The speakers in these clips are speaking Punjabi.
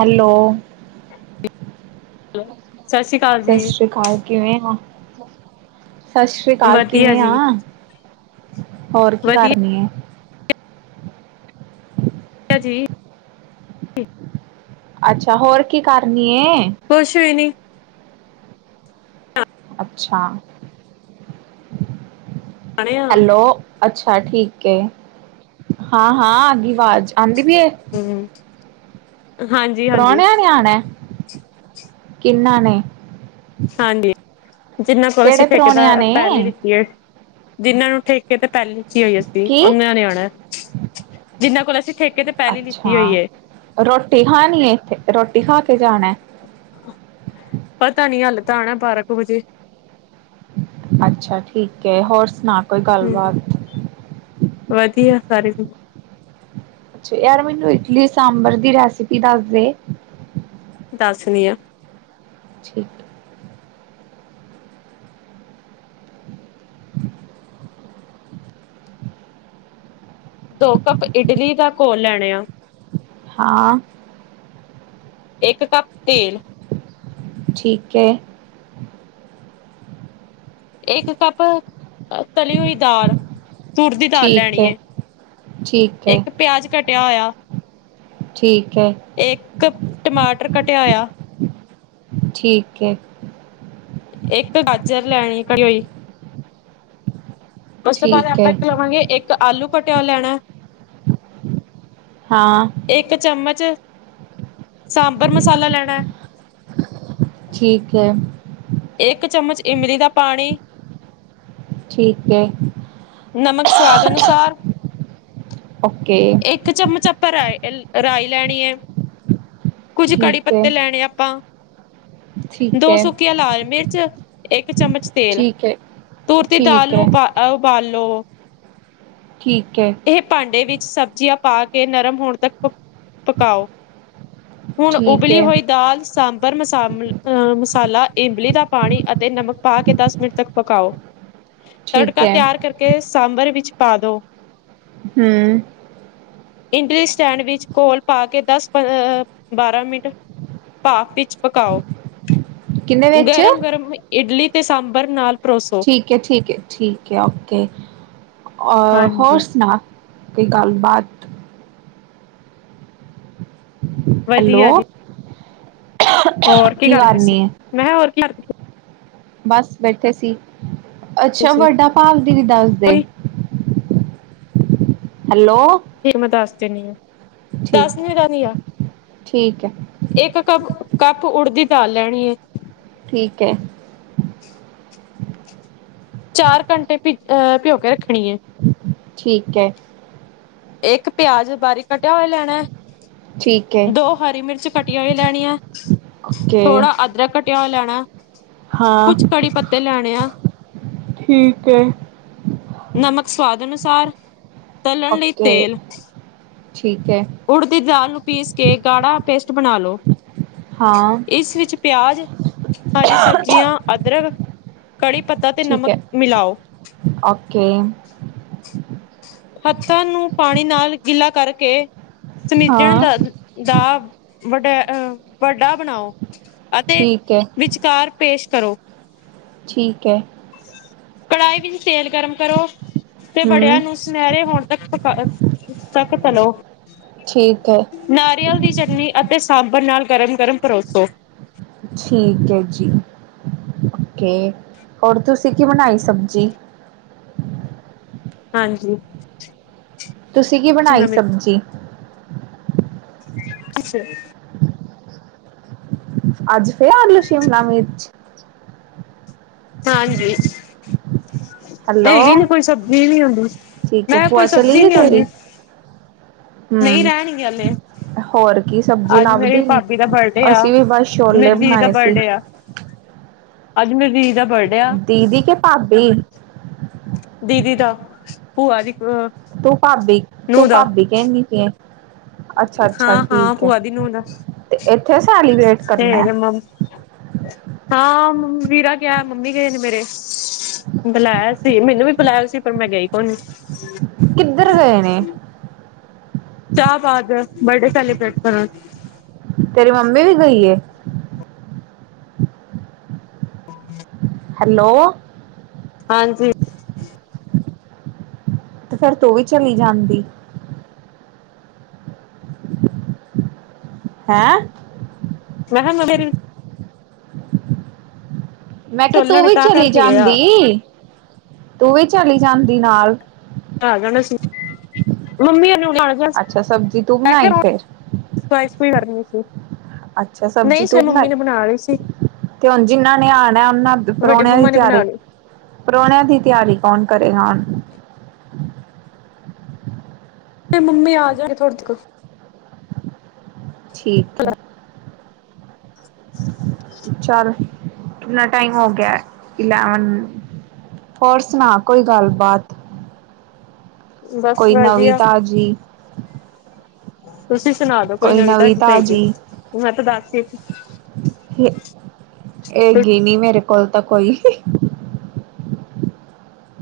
ਹੈਲੋ ਹੈਲ ਸਤਿ ਸ੍ਰੀ ਅਕਾਲ ਕਿਵੇਂ ਆ ਸਤਿ ਸ੍ਰੀ ਅਕਾਲ ਵਧੀਆ ਕਿਵੇਂ ਆ ਜੀ, ਹੋਰ ਕੀ ਵਧੀਆ ਕਰਨੀ ਹੈ ਜੀ ਅੱਛਾ ਹੋਰ ਕੀ ਕਰਨੀ ਕੁਛ ਵੀ ਨੀ ਅੱਛਾ ਖਾਣੇ ਆ, ਹੈਲੋ ਅੱਛਾ ਠੀਕ ਹੈ ਹਾਂ ਹਾਂ ਆਗੀ ਆਵਾਜ਼ ਆਉਂਦੀ ਪਈ ਹਮ ਪ੍ਰਾਹਣਿਆਂ ਨਿਆਣੇ ਕਿੰਨਾ ਨੇ ਹਾਂਜੀ ਜਿੰਨਾਂ ਕੋਲ ਅਸੀਂ ਕਿਹੜੇ ਫੇਕਦਾ ਪ੍ਰਾਹੁਣਿਆਂ ਨੇ ਪਹਿਲ ਹੀ ਦਿੱਤੀਏ ਜਿਹਨਾਂ ਨੂੰ ਠੇਕੇ ਤੇ ਪਹਿਲੀ ਕੀ ਹੋਈ ਸੀ ਕੀ ਉਹਨਾਂ ਨੇ ਆਉਣਾ ਜਿਨਾਂ ਕੋਲ ਅਸੀਂ ਠੇਕੇ ਤੇ ਪਲੀ ਲਿੱਤੀ ਅੱਛਾ ਹੋਈਏ ਰੋਟੀ ਖਾਣੀ ਏ ਇੱਥੇ ਰੋਟੀ ਖਾ ਕੇ ਜਾਣਾ ਪਤਾ ਨੀ ਹੱਲ ਤਾਂ ਆਣਾ ਬਾਰਾਂ ਕੁ ਵਜੇ ਅੱਛਾ ਠੀਕ ਹੋਰ ਸੁਣਾ ਕੋਈ ਹਮ ਗੱਲਬਾਤ ਵਧੀਆ ਸਾਰੇ ਅੱਛਾ ਯਾਰ ਮੈਨੂੰ ਇਟਲੀ ਸਾਂਬਰ ਦੀ ਰੈਸਪੀ ਦੱਸ ਦੇ। ਦੱਸਦੀ ਆ। ਠੀਕ ਐ। [unintelligible] ਦੋ ਕੱਪ ਇਡਲੀ ਦਾ ਘੋਲ ਲੈਣੇ ਆ। ਹਾਂ। ਇੱਕ ਕੱਪ ਤੇਲ ਠੀਕ ਹੈ। ਇੱਕ ਕੱਪ ਤਲੀ ਹੋਈ ਦਾਲ ਤੁਰ ਦੀ ਦਾਲ ਠੀਕ ਲੈਣੀ ਹੈ ਆ ਠੀਕ ਹੈ ਇੱਕ ਪਿਆਜ ਕੱਟ ਕਟਿਆ ਹੋਇਆ, ਠੀਕ ਹੈ ਇੱਕ ਟਮਾਟਰ ਕਟਿਆ ਹੋਇਆ। ਠੀਕ ਹੈ। ਇੱਕ ਗਾਜਰ ਲੈਣੀ ਘੜੀ ਹੋਈ। ਉਸ ਤੋਂ ਬਾਅਦ ਠੀਕ ਹੈ ਆਪਾਂ ਇੱਕ ਲਵਾਂਗੇ ਇੱਕ ਆਲੂ ਕਟਿਆ ਹੋਇਆ ਲੈਣਾ। ਹਾਂ ਇੱਕ ਚਮਚ ਸਾਂਬਰ ਮਸਾਲਾ ਲੈਣਾ ਹੈ। ਠੀਕ ਹੈ ਇੱਕ ਚਮਚ ਇਮਲੀ ਦਾ ਪਾਣੀ। ਠੀਕ ਹੈ ਨਮਕ ਸਵਾਦ ਅਨੁਸਾਰ। ਓਕੇ ਇੱਕ ਚਮਚ ਆਪਾਂ ਰ ਰਾਇ ਲੈਣੀ ਹੈ ਕੁੱਝ ਕੜੀ ਠੀਕ ਹੈ ਪੱਤੇ ਲੈਣੇ ਆ ਆਪਾਂ। ਠੀਕ ਦੋ ਹੈ ਸੁੱਕੀਆਂ ਲਾ ਰ ਮਿਰਚ ਇੱਕ ਚਮਚ ਤੇਲ ਠੀਕ ਹੈ ਧੁਰਤੀ ਦਾਲ ਠੀਕ ਨੂੰ ਹੈ ਉਪ ਉਬਾਲੋ ਠੀਕ ਹੈ ਇਹ ਭਾਂਡੇ ਵਿੱਚ ਸਬਜ਼ੀਆਂ ਪਾ ਕੇ ਨਰਮ ਹੋਣ ਤੱਕ ਪ ਪਕਾਓ। ਹੁਣ ਠੀਕ ਉਬਲੀ ਹੈ ਹੋਈ ਦਾਲ ਸਾਂਬਰ ਮਸ ਅਹ ਮਸਾਲਾ, ਇਮਲੀ ਦਾ ਪਾਣੀ ਅਤੇ ਨਮਕ ਪਾ ਕੇ ਦਸ ਮਿੰਟ ਤੱਕ ਪਕਾਓ। ਠੀਕ ਤੜਕਾ ਹੈ ਤਿਆਰ ਕਰਕੇ ਸਾਂਬਰ ਵਿੱਚ ਪਾ ਦੋ। ਹੂੰ। ਇਡਲੀ ਸਟੈਂਡ ਵਿੱਚ ਘੋਲ ਪਾ ਕੇ ਦੱਸ ਪ-ਅ ਬਾਰਾਂ ਮਿੰਟ ਭਾਫ ਵਿੱਚ ਪਕਾਓ, ਕਿੰਨੇ ਵਿੱਚ ਗਰਮ-ਗਰਮ ਇਡਲੀ ਤੇ ਸਾਂਬਰ ਨਾਲ ਪਰੋਸੋ। ਠੀਕ ਹੈ, ਠੀਕ ਹੈ, ਠੀਕ ਹੈ, ਓਕੇ, ਔ ਹੋਰ ਹਾਂਜੀ, ਸੁਣਾ? ਕੋਈ ਗੱਲਬਾਤ? ਹੈਲੋ ਵਧੀਆ ਜੀ। ਹੋਰ ਕੀ ਕਰਦੇ ਸੀ? ਮੈਂ ਕਿਹਾ ਹੋਰ ਬੱਸ ਬੈਠੇ ਸੀ, ਅੱਛਾ, ਤੁਸੀਂ? ਵੱਡਾ ਭਾਵ ਦੀਦੀ ਦੱਸਦੇ? ਉਹੀ ਠੀਕ ਮੈਂ ਦੱਸ ਦੇਣੀ ਹਾਂ, ਦੱਸ ਠੀਕ ਈ ਦੇਣੀ ਹਾਂ। ਠੀਕ ਹੈ ਇੱਕ ਕੱਪ, ਕੱਪ ਉੱਡਦ ਦੀ ਦਾਲ ਲੈਣੀ ਹੈ। ਠੀਕ ਹੈ। ਚਾਰ ਘੰਟੇ ਭਿੱਜ ਅ ਭਿਓਂ ਕੇ ਰੱਖਣੀ ਹੈ। ਠੀਕ ਹੈ। ਇੱਕ ਪਿਆਜ ਬਾਰੀਕ ਕੱਟਿਆ ਹੋਇਆ ਲੈਣਾ। ਠੀਕ ਹੈ ਦੋ ਹਰੀ ਮਿਰਚ ਕਟੀ ਹੋਈ ਲੈਣੀ ਹੈ। ਓਕੇ ਥੋੜ੍ਹਾ ਅਦਰਕ ਕੱਟਿਆ ਹੋਇਆ ਲੈਣ ਹਾਂ ਕੁਝ ਕੜੀ ਪੱਤੇ ਲੈਣੇ ਆ। ਠੀਕ ਹੈ ਨਮਕ ਸਵਾਦ ਅਨੁਸਾਰ, ਤੱਲਣ ਲਈ ਓਕੇ ਤੇਲ। ਠੀਕ ਹੈ ਉਡਦ ਦੀ ਦਾਲ ਨੂੰ ਪੀਸ ਕੇ ਗਾੜ੍ਹਾ ਪੇਸਟ ਬਣਾ ਲੋ। ਹਾਂ ਇਸ ਵਿੱਚ ਪਿਆਜ, ਹਰੀ ਸਬਜ਼ੀਆਂ, ਅਦਰਕ। ਕੜ੍ਹੀ ਪੱਤਾ ਤੇ ਠੀਕ ਨਮਕ ਹੈ ਮਿਲਾਓ। ਓਕੇ ਹੱਥਾਂ ਨੂੰ ਪਾਣੀ ਨਾਲ ਗਿੱਲਾ ਕਰਕੇ ਸਮਿਜਣ ਦ ਹਾਂ ਦਾ ਵਡ ਅ ਵੱਡਾ ਬਣਾਓ ਅਤੇ ਠੀਕ ਹੈ ਵਿਚਕਾਰ ਪੇਸਟ ਕਰੋ। ਠੀਕ ਹੈ। ਕੜਾਹੀ ਵਿੱਚ ਤੇਲ ਗਰਮ ਕਰੋ ਤੇ ਹਮ ਵੜਿਆਂ ਨੂੰ ਸੁਨਹਿਰੇ ਹੋਣ ਤੱਕ ਪਕ ਅ ਤੱਕ ਤਲੋ। ਠੀਕ ਹੈ ਨਾਰੀਅਲ ਦੀ ਚਟਨੀ ਅਤੇ ਸਾਂਬਰ ਨਾਲ ਗਰਮ-ਗਰਮ ਪਰੋਸੋ। ਠੀਕ ਹੈ ਜੀ। ਓਕੇ, ਹੋਰ ਤੁਸੀਂ ਕੀ ਬਣਾਈ ਸਬਜੀ? ਹਾਂਜੀ। ਤੁਸੀਂ ਕੀ ਬਣਾਈ ਸ਼ਿਮਲਾ ਸਬਜੀ? ਅੱਛਾ। ਅੱਜ ਫਿਰ ਆਲੂ ਸ਼ਿਮਲਾ ਮਿਰਚ। ਹਾਂਜੀ। ਹੈਲੋ ਹੈਗੀ ਨਹੀਂ ਕੋਈ ਸਬਜ਼ੀ ਨਹੀਂ ਹੁੰਦੀ। ਠੀਕ ਹੈ ਮੈਂ ਕੋਈ ਭੂਆ ਚਲੀ ਸਬਜ਼ੀ ਗਈ ਨਹੀਂ ਆਉਂਦੀ। ਤੇਰੀ [inaudible] ਨਹੀਂ ਰਹਿਣਗੇ ਹੱਲੇ। ਹੋਰ ਕੀ ਸਬਜੀ ਲੱਭਦੀ ਨਹੀਂ। ਬਰਡੇ ਆ। ਅਸੀਂ ਵੀ ਬੱਸ ਛੋਲੇ ਮੇਰੀ ਦੀਦੀ ਦਾ ਬਣਾਏ ਸੀ। [inaudible] ਬਰਡੇ ਆ ਅੱਜ ਮੇਰੀ ਦੀਦੀ ਦਾ ਬਰਡ ਦੀਦੀ ਕਿ ਭਾਬੀ। ਦੀਦੀ ਦਾ, ਭੂਆ ਦੀ ਕੁੜ ਅ ਤੂੰ ਭਾਬੀ, ਤੂੰ ਨੂੰਹ ਦਾ ਭਾਬੀ ਕਹਿਣੀ ਪਈ ਹੈ। ਅੱਛਾ-ਅੱਛਾ ਹਾਂ-ਹਾਂ ਠੀਕ ਹੈ ਭੂਆ ਦੀ ਨੂੰਹ ਦਾ ਤੇ ਇੱਥੇ ਸੈਲੀਬ੍ਰੇਟ ਕਰਨਾ [inaudible] ਫੇਰ ਮੰਮ ਹਾਂ, ਮੰਮ ਵੀਰਾ ਗਿਆ ਮੰਮੀ ਗਏ ਨੇ ਮੇਰੇ। ਬੁਲਾਇਆ ਸੀ, ਮੈਂਨੂੰ ਵੀ ਬੁਲਾਇਆ ਸੀ ਪਰ ਮੈਂ ਗਈ ਕੋਣੀ। ਕਿੱਧਰ ਗਏ ਨੇ? ਸ਼ਾਹਬਾਦ ਬਰਡੇ ਸੈਲੀਬ੍ਰੇਟ ਕਰਨ। ਤੇਰੀ ਮੰਮਮੀ ਵੀ ਗਈਏ ਹੈਲੋ ਹਾਂਜੀ। ਤੇ ਫੇਿਰ ਤੂੰ ਵੀ ਚਲੀ ਜਾਂਦੀ ਹੈਂ ਮੈਂ ਕਿਹਾ ਮੇਰੀ ਮੈਂ ਕਿਹਾ ਤੂੰ ਚੱਲਣ ਵੀ ਤਾਂ ਚਲੀ ਕਰਕੇ ਗਿਆ ਜਾਂਦੀ ਤੂੰ ਵੀ ਚਲੀ ਜਾਂਦੀ ਨਾਲ ਆ ਜਾਣਾ ਸੀ ਮੰਮੀ ਨੂੰ ਅੱਛਾ ਸਬਜ਼ੀ ਤੂੰ ਈ ਬਣਾਈ ਕਰਨ ਫੇਰ ਅੱਛਾ ਸਬਜ਼ੀ ਤੂੰ ਬਣਾਈ ਨੇ ਬਣਾ ਲਈ ਸੀ ਤੇ ਹੁਣ ਜਿਨਾਂ ਨੇ ਆਣਾਿਆ ਉਹਨਾਂ ਵੱਡੇ ਪ੍ਰੋਨਿਆ ਦੀ ਮੰਮਾ ਨੇ ਤਿਆਰੀ ਬਣਾ ਲਈ ਪ੍ਰਾਹਣਿਆਂ ਦੀ ਤਿਆਰੀ ਕੌਣ ਕਰੇਗਾ ਹੁਣ ਮੰਮੀ ਆ ਜਾਗੇ ਥਹਾਡੇ ਤਕ ਠੀਕ ਹੈ ਚੱਲ ਕਿਨਾ ਟਾਈਮ ਹੋ ਗਿਆ ਇਲਵਨ ਹੋਰ ਸੁਣਾ ਕੋਈ ਗੱਲਬਾਤ ਬਸ ਕੋਈ ਨਵੀਂ ਵਧੀਆ ਤਾਜ਼ੀ ਤੁਸੀਂ ਸੁਣਾ ਦੋ ਕੋਈ ਨਵੀਂ ਤਾਜ਼ੀ ਪਹੈਗੀ ਮੈਂ ਤਾਂ ਦੱਸਦੀ ਇਹਗੀ ਨੀ ਮੇਰੇ ਕੋਲ ਤਾਂ ਕੋਈ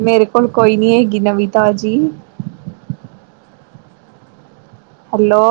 ਮੇਰੇ ਕੋਲ ਕੋਈ ਨੀ ਹੈਗੀ ਨਵੀ ਤਾਜੀ ਹੈਲੋ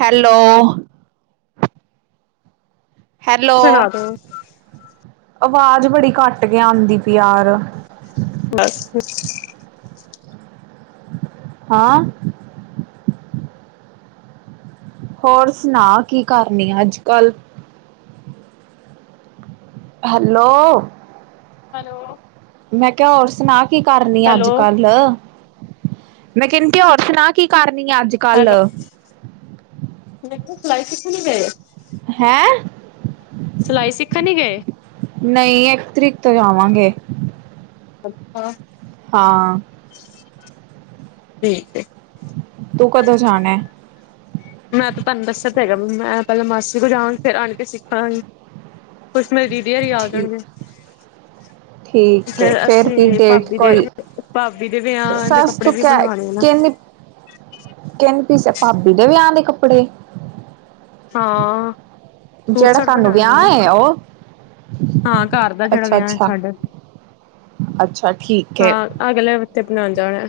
- ਹੈਲੋ ਹੈਲੋ ਸੁਣਾ ਦੋ ਆਵਾਜ਼ ਬੜੀ ਘੱਟ ਕੇ ਆਉਂਦੀ ਪਿਆਰ ਬਸ ਹਾਂ ਹੋਰ ਸੁਣਾ ਕਿ ਕਰਨੀ ਅੱਜ -ਕੱਲ ਹੈਲੋ ਹੈਲੋ ਮੈਂ ਕਿਹਾ ਹੋਰ ਸੁਣਾ ਕੀ ਕਰਨੀ ਆ ਹੈਲੋ ਅੱਜ -ਕੱਲ ਮੈਂ ਕਹਿੰਦੀ ਕਿ ਹੋਰ ਸੁਣਾ ਕਿ ਕਰਨੀ ਆ ਅੱਜ -ਕੱਲ ਮ ਸਲਾਈ ਸ਼ਿਕਣੀ ਵੇ ਹੈਂ ਸਿਲਾਈ ਸਿੱਖਣ ਨੀ ਗਏ ਨਹੀਂ ਇੱਕ ਤਰੀਕ ਤੋਂ ਜਾਵਾਂਗੇ। ਅੱਛਾ। ਹਾਂ। ਠੀਕ ਏ। ਤੂੰ ਕਦੋਂ ਜਾਣਾ ਐ? ਮੈਂ ਤੇ ਤੁਹਾਨੂੰ ਦੱਸਿਆ ਤੇ ਹੈਗਾ ਮੈਂ ਪਹਿਲਾਂ ਮਾਸੀ ਕੋਲ ਜਾਵਗੀ ਫੇਰ ਆਂਟੀ ਸਿੱਖਨ ਮੇਰੀ ਦੀਦੀ ਹਰੀ ਆ ਜਾਣਗੇ ਹਮ [inaudible] ਠੀਕ ਹੈ। ਫੇਰ ਵੀ ਅਸੀਂ ਡੇਟ ਭਾਬੀ ਦੇ ਕੋਈ ਭਾਬੀ ਦੇ ਵਿਆਹ ਦੇ ਸੱਸ ਕੱਪੜੇ ਤੂੰ ਵੀ ਕਿਆ ਬਣਵਾਣੇ ਨਾ। ਕਿੰਨੀ ਕਹਿੰਦੇ ਪੀਸਿਆ ਭਾਬੀ ਦੇ ਵਿਆਹ ਦੇ ਕੱਪੜੇ ਹਾਂ। ਸੂਟ ਜਿਹੜਾ ਸਾਟ ਸਾਨੂੰ ਬਣਾਣਗੇ ਵਿਆਹ ਨਾ ਏ ਉਹ ਹਾਂ ਘਰ ਦਾ ਜਿਹੜਾ ਅੱਛਾ ਵਿਆਹ ਹੈ ਅੱਛਾ ਸਾਡੇ ਅੱਛਾ ਠੀਕ ਹੈ ਹਾਂ, ਅਗਲੇ ਹਫਤੇ ਬਣਾਉਣ ਜਾਣਾ।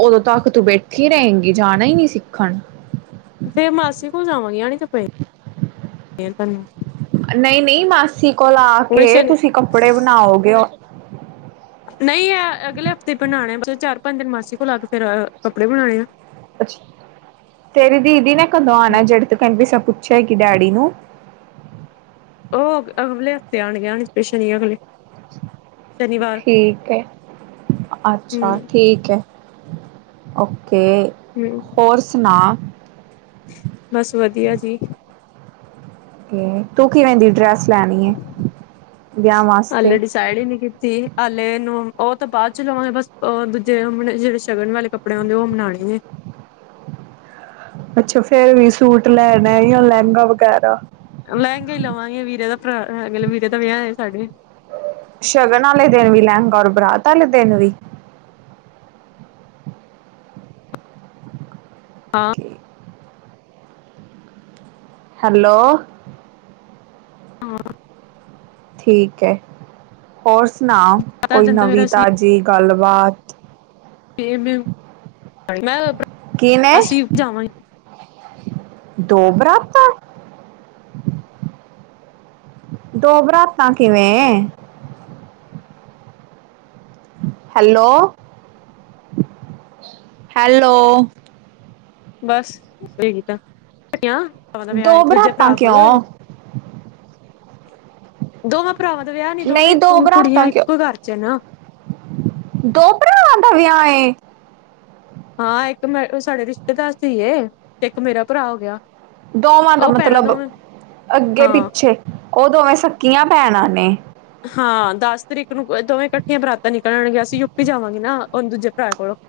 ਉਦੋਂ ਤੱਕ ਤੂੰ ਬੈਠੀ ਰਹੇਗੀ ਜਾਣਾ ਹੀ ਨਹੀਂ ਸਿੱਖਣ? ਫੇਰ ਮਾਸੀ ਕੋਲ ਜਾਵਾਂਗੇ। ਤੁਹਾਨੂੰ ਨਹੀਂ-ਨਹੀਂ, ਮਾਸੀ ਕੋਲ ਆ ਹੁਣ ਕੇ ਸ਼ਨੀ ਤੁਸੀਂ ਕੱਪੜੇ ਬਣਾਓਗੇ। ਨਹੀਂ, ਇਹ ਅਗਲੇ ਹਫ਼ਤੇ ਬਣਾਉਣੇ ਆ। ਚਾਰ- ਪੰਜ ਦਿਨ ਮਾਸੀ ਕੋਲ ਲਾ ਕੇ ਫਿਰ ਕੱਪੜੇ ਬਣਾਉਣੇ ਆ। ਤੇਰੀ ਦੀਦੀ ਨੇ ਕਦੋਂ ਆਣਾ ਏ? ਜਿਹੜੀ ਤੂੰ ਕਹਿੰਦੀ ਸੀ ਚ ਕਿ ਡੈਡੀ ਨੂੰ ਉਹ ਅ -ਅਗਲੇ ਹਫ਼ਤੇ ਆਉਣਗੇ। ਆਣਗੇ ਸਪੇਸ਼ ਹੀ ਅਗਲੇ ਸ਼ਨੀਵਾਰ ਠੀਕ ਹੈ, ਅੱਛਾ! ਹੂੰ-ਹੂੰ ਠੀਕ ਹੈ, ਓ ਤੇ ਹੋਰ ਸੁਣਾ? ਬਸ ਵਧੀਆ ਜੀ। ਤੂੰ ਕਿਵੇ ਦੀ ਡਰੈਸ ਲੈਣੀ ਹੈ ਵਿਆਹ ਵਾਸਤੇ ਅਲੇ ਡਿਸਾਈਡ ਹੀ ਨਹੀਂ ਕੀਤੀ, ਅਲੇ ਨਵੰ ਉਹ ਤਾਂ ਬਾਅਦ ਚ ਲਵਾਗੇ। ਬਸ ਉਹ ਦੂਜੇ ਜਿਹੜੇ ਸ਼ਗਨ ਵਾਲੇ ਕੱਪੜੇ ਹੁੰਦੇ ਉਹ ਬਣਾਉਣੇ ਨੇ । [inaudible] ਅੱਛਾ, ਫੇਰ ਵੀ ਸੂਟ ਲੈਣਾ ਜਾਂ ਲਹਿੰਗਾ ਵਗੈਰਾ ਵੀ ਹੈ। ਲਹਿੰਗਾ ਹੀ ਲਵਾਂਗੇ, ਵੀਰੇ ਦਾ ਭਰਾ ਅ ਵੀਰੇ ਦਾ ਵਿਆਹ ਹੈ ਸਾਡੇ। ਸ਼ਗਨ ਵਾਲੇ ਦਿਨ ਵੀ ਲਹਿੰਗਾ ਔਰ ਬਰਾਤ ਵਾਲੇ ਦਿਨ ਵੀ। ਸਾਹਾ। [inaudible] ਕਿ ਹੈਲੋ! ਹਾਂ ਠੀਕ ਹੈ, ਹੋਰ ਸੁਣਾ ਸੱਤ ਅੱਠ ਕੋਈ ਦਿਨ ਤਾਂ ਫੇਰ ਨਵੀਂ ਅਸੀਂ ਤਾਜ਼ੀ? ਗੱਲਬਾਤ ਮੈਂ ਕਿਨੇ ਅਸੀਂ ਜਾਵਾਂਗੇ। [unintelligible] ਦੋ ਬਰਾਤਾ! ਦੋ ਬਰਾਤਾਂ ਕਿਵੇਂ? ਹੈਲੋ ਹੈਲੋ ਹਣਜੀ ਕਿਵੇ ਨੇ। ਬਸ ਸਹੀ ਕੀਤਾਟ ਵਿਚ ਹਨ। ਦੋ ਬਰਾਤਾਂ ਕਿਉਂ ਆਉਂਦੀ ਨੇ। ਦੋ ਮਾਂ ਬੋਲੀ ਨੂੰ ਸਿਰਫ਼ ਕੀਤੇ ਨੇ। ਭਰਾਵਾਂ ਦਾ ਵਿਆਹ ਨੀ ਨਹੀਂ ਦੋਵੇਂ ਦੋ ਬਰਾਤਾਂ ਕੁੜੀਆਂ ਕਿਉਂ ਇੱਕੋ ਘਰ ਚ ਨਾ ਹਾਂਜੀ ਦੋਵਾਂ ਭਹੇਣ ਸੀ। ਆਉਂਦਾ ਵਿਹਆ ਕਿਦੇ ਨਾ। ਹਾਂ ਇੱਕ ਮੈਂ ਸਾਡੇ ਰਿਸ਼ਤੇਦਾਰ ਸੀਗੇ ਤੇ ਇੱਕ ਮੇਰਾ ਭਰਾ ਹੋ ਗਿਆ ਹਨ। ਦੋਵਾਂ ਦਾ ਮਤਲਬ ਅੱਗੇ ਹਾਂ ਪਿੱਛੇ ਉਹ ਦੋਵੇਂ ਸਕੱਕੀਆਂ ਪੈਣ ਨੇ ਮਿਲੀ ਸੀ। ਹਾਂ ਦਸ ਤਰੀਕ ਨੂੰ ਦੋਵੇਂ ਇਕੱਠੀਆਂ ਬਰਾਤਾਂ ਨਿਕਲ ਆਣਗੀਆਂ ਅਸੀਂ ਯੂਪੀ ਜਾਵਾਂਗੇ ਨਾ ਦੂਜੇ ਭਰਾ ਕੋਲੋਂ ਪੰਜਾਬ ਜਾਊਗਾ।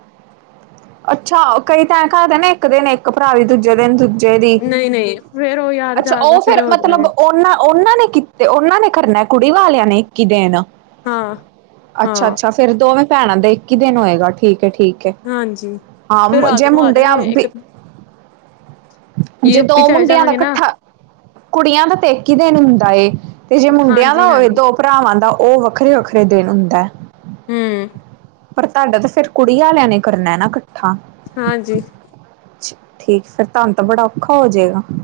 ਅੱਛਾ ਕਈ ਤਣ ਘਰਦੇ ਨੇ ਇੱਕ ਦਿਨ ਇੱਕ ਭਰਾ ਵੀ ਦੂਜੇ ਦਿਨ ਦੂਜਾ ਭਰਾ ਦਾ ਵਿਆਹ ਹਨ। ਦੀ ਨਹੀਂ ਨਹੀਂ ਫੇਰ ਉਹ ਯਾਰ ਅੱਛਾ ਜ਼ਿਆਦਾ ਉਹ ਫੇਰ ਫੇਿਰ ਹੋ ਮਤਲਬ ਜਾਵੇ ਉਹਨਾਂ ਉਹਨਾਂ ਨੇ ਆਪਣੀ ਆਪਣੀ ਵੋਤੀ ਲਾ ਕੇ ਆਉਣੀ। ਕੀਤੇ ਉਹਨਾਂ ਨੇ ਕਰਨਾ ਕੁੜੀ ਵਾਲਿਆਂ ਨੇ ਇੱਕ ਹੀ ਦਿਨ ਭਰਾਤਾ ਜਾਊਗੀ ਹਾਂ ਅੱਛਾ ਹਾਂ ਅੱਛਾ ਫੇਿਰ ਦੋਵੇਂ ਭੈਣਾਂ ਦਾ ਇੱਕ ਹੀ ਦਿਨ ਹੋਏਗਾ ਠੀਕ ਹੈ ਠੀਕ ਹੈ। ਹਾਂਜੀ ਹਨ ਫੇਰ ਜੀ ਇੱਕ ਹੀ ਦਿਨ ਵਹਿਆ ਹਨ। ਆ ਰਾਤ ਜੇ ਨੂੰ ਮੁੰਡੇ ਆ ਉਣਾ ਜਾਂਗੇ ਦਾ ਵਹਿਆ ਵੀ ਇਕ ਹੀ ਦਿਨ ਇੱਕ ਸੀ। ਜੇ ਦੋ ਯੂਪੀ ਚਲੇ ਮੁੰਡਿਆਂ ਦਾ ਜਾਵਾਂਗੇ ਨਾ ਇਕੱਠਾ ਕੁੜੀਆਂ ਦਾ ਤੇ ਇੱਕ ਹੀ ਦਿਨ ਹੁੰਦਾ ਏ। ਹਨ ਜੀ ਇੱਕ ਹੀ ਦਿਨ ਹੁੰਦਾ ਹਨ। ਤੇ ਜੇ ਮੁੰਡਿਆਂ ਹਾਂਜੀ ਦਾ ਹੋਵੇ ਹਾਂਜੀ ਦੋ ਭਰਾਵਾਂ ਦਾ ਉਹ ਵੱਖਰੇ ਵੱਖਰੇ ਦਿਨ ਹੁੰਦਾ ਹੈ। ਹਨ ਜੀ। ਹਮ ਪਰ ਤੁਹਾਡਾ ਤਾਂ ਫੇਿਰ ਕੁੜੀ ਵਾਲਿਆਂ ਨੇ ਕਰਨਾ ਨਾ ਇਕੱਠਾ ਹਾਂਜੀ। ਹਾਂਜੀ। ਤੂੰ ਵੀ ਆਉਣਾ ਵਹਿਆ ਚੋ । ਠੀਕ ਫਿਰ ਤੁਹਾਨੂੰ ਤਾਂ ਬੜਾ ਔਖਾ ਹੋ ਜਾਏਗਾ। ਹਾਂਜੀ।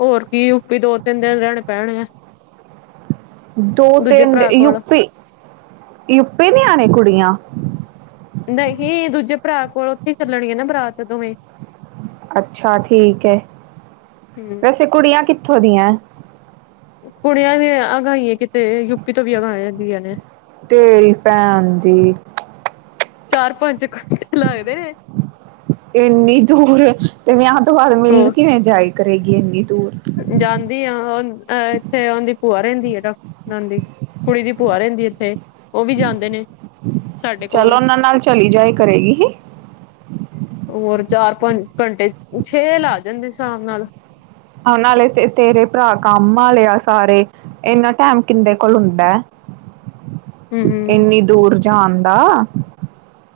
ਹੋਰ ਕੀ ਦੋ ਤਿੰਨ ਦਿਨ ਰਹਿਣੇ ਪੈਣੇ ਆ। ਪਰ ਵਹਿਆ ਚੋ ਮਜਾ ਵੀ ਆਉਣਾ। ਦੋ ਤਿੰਨ ਕੋਲ ਯੂਪੀ ਯੂਪੀ ਨ ਆਣੇ ਕੁੜੀਆਂ ਨਾਲ ਹੀ। ਨਹੀਂ ਦੂਜੇ ਭਰਾ ਕੋਲ ਉੱਥੇ ਹੀ ਚੱਲਣਗ ਨਾ ਬਰਾਤ ਦੋਵੇਂ ਮਹੱਤਵਪੂਰਨ ਹੈ। ਅੱਛਾ ਠੀਕ ਹੈ ਹਮ ਵੈਸੇ ਕੁੜੀਆਂ ਕਿੱਥੋਂ ਦੀਆਂ ਯੂਪੀ ਦੀਆ। ਕੁੜੀਆਂ ਵੀ ਵੜਿਆ ਨੇ। ਹਨ ਜੀ। ਤੇਰੀ ਭੈਣ ਦੀ ਗੱਲ ਕਰੀਏ ਰਿਸ਼ਤਾ ਲੇਇ। ਚਾਰ ਪੰਜ ਘੰਠੇ ਲੱਗਦੇ ਨੇ। ਹਾਂਜੀ ਲਗਦਾ ਨੇ। ਇੰਨੀ ਦੂਰ ਤੇ ਵਿਆਹ ਤੋਂ ਬਾਅਦ ਹੋਰ ਮਿਲਣ ਕਿਵੇਂ ਜਾਇ ਕਰੇਗੀ ਇੰਨੀ ਹਾਂਜੀ। ਜਾਂਦੀ ਆਹ ਇੱਥੇ ਆਦੀ ਭੂਆ ਰਹਿੰਦੀ ਹ ਨਾ ਰਹਿੰਦੀ ਉਹ ਕੁੜੀ ਦੀ ਭੂਆ ਰਹਿੰਦੀ ਉਥੇ ਭੂਆ ਰਹਿੰਦੀ ਇਥੇ ਉਹ ਵੀ ਜਾਂਦੇ ਨੇ । ਚਲ ਉਹਨਾਂ ਨਾਲ ਚਲੀ ਜਾਏ ਕਰੇਗੀ ਹੀ। ਹੋਰ ਚਾਰ, ਪੰਜ ਘੰਟੇ ਛੇ ਲਾ ਜਾਂਦੇ ਸ਼ਾਮ ਨਾਲ ਵਾਲੇ ਤੇ ਤੇਰੇ ਭਰਾ ਕੰਮ ਵਾਲੇ ਆ ਸਾਰੇ ਇਨਾ ਟਾਈਮ ਕਿੰਦੇ ਕੋਲ ਹੁੰਦਾ ਹੈ। ਹਮ ਹਮ ਇੰਨੀ ਦੂਰ ਜਾਣ ਦਾ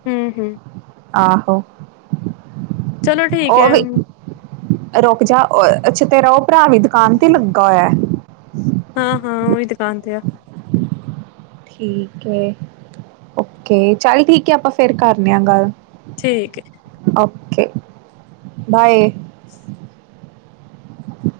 ਹਮ, ਹਮ । ਆਹੋ। ਚਲੋ ਠੀਕ ਉਹ ਹੈ। ਵੀ ਰੁਕ ਜਾ ਅੱਛਾ ਤੇਰਾ ਉਹ ਭਰਾ ਵੀ ਦੁਕਾਨ ਤੇ ਲੱਗਾ ਹੋਇਆ ਹਾਂ, ਹਾਂ ਉਹੀ ਦੁਕਾਨ ਤੇ ਆ। ਠੀਕ ਹੈ ਓਕੇ ।ਚੱਲ ਠੀਕ ਹੈ। ਆਪਾਂ ਫੇਰ ਕਰੇ ਆ ਗੱਲ। ਠੀਕ ਹੈ। Okay -bye.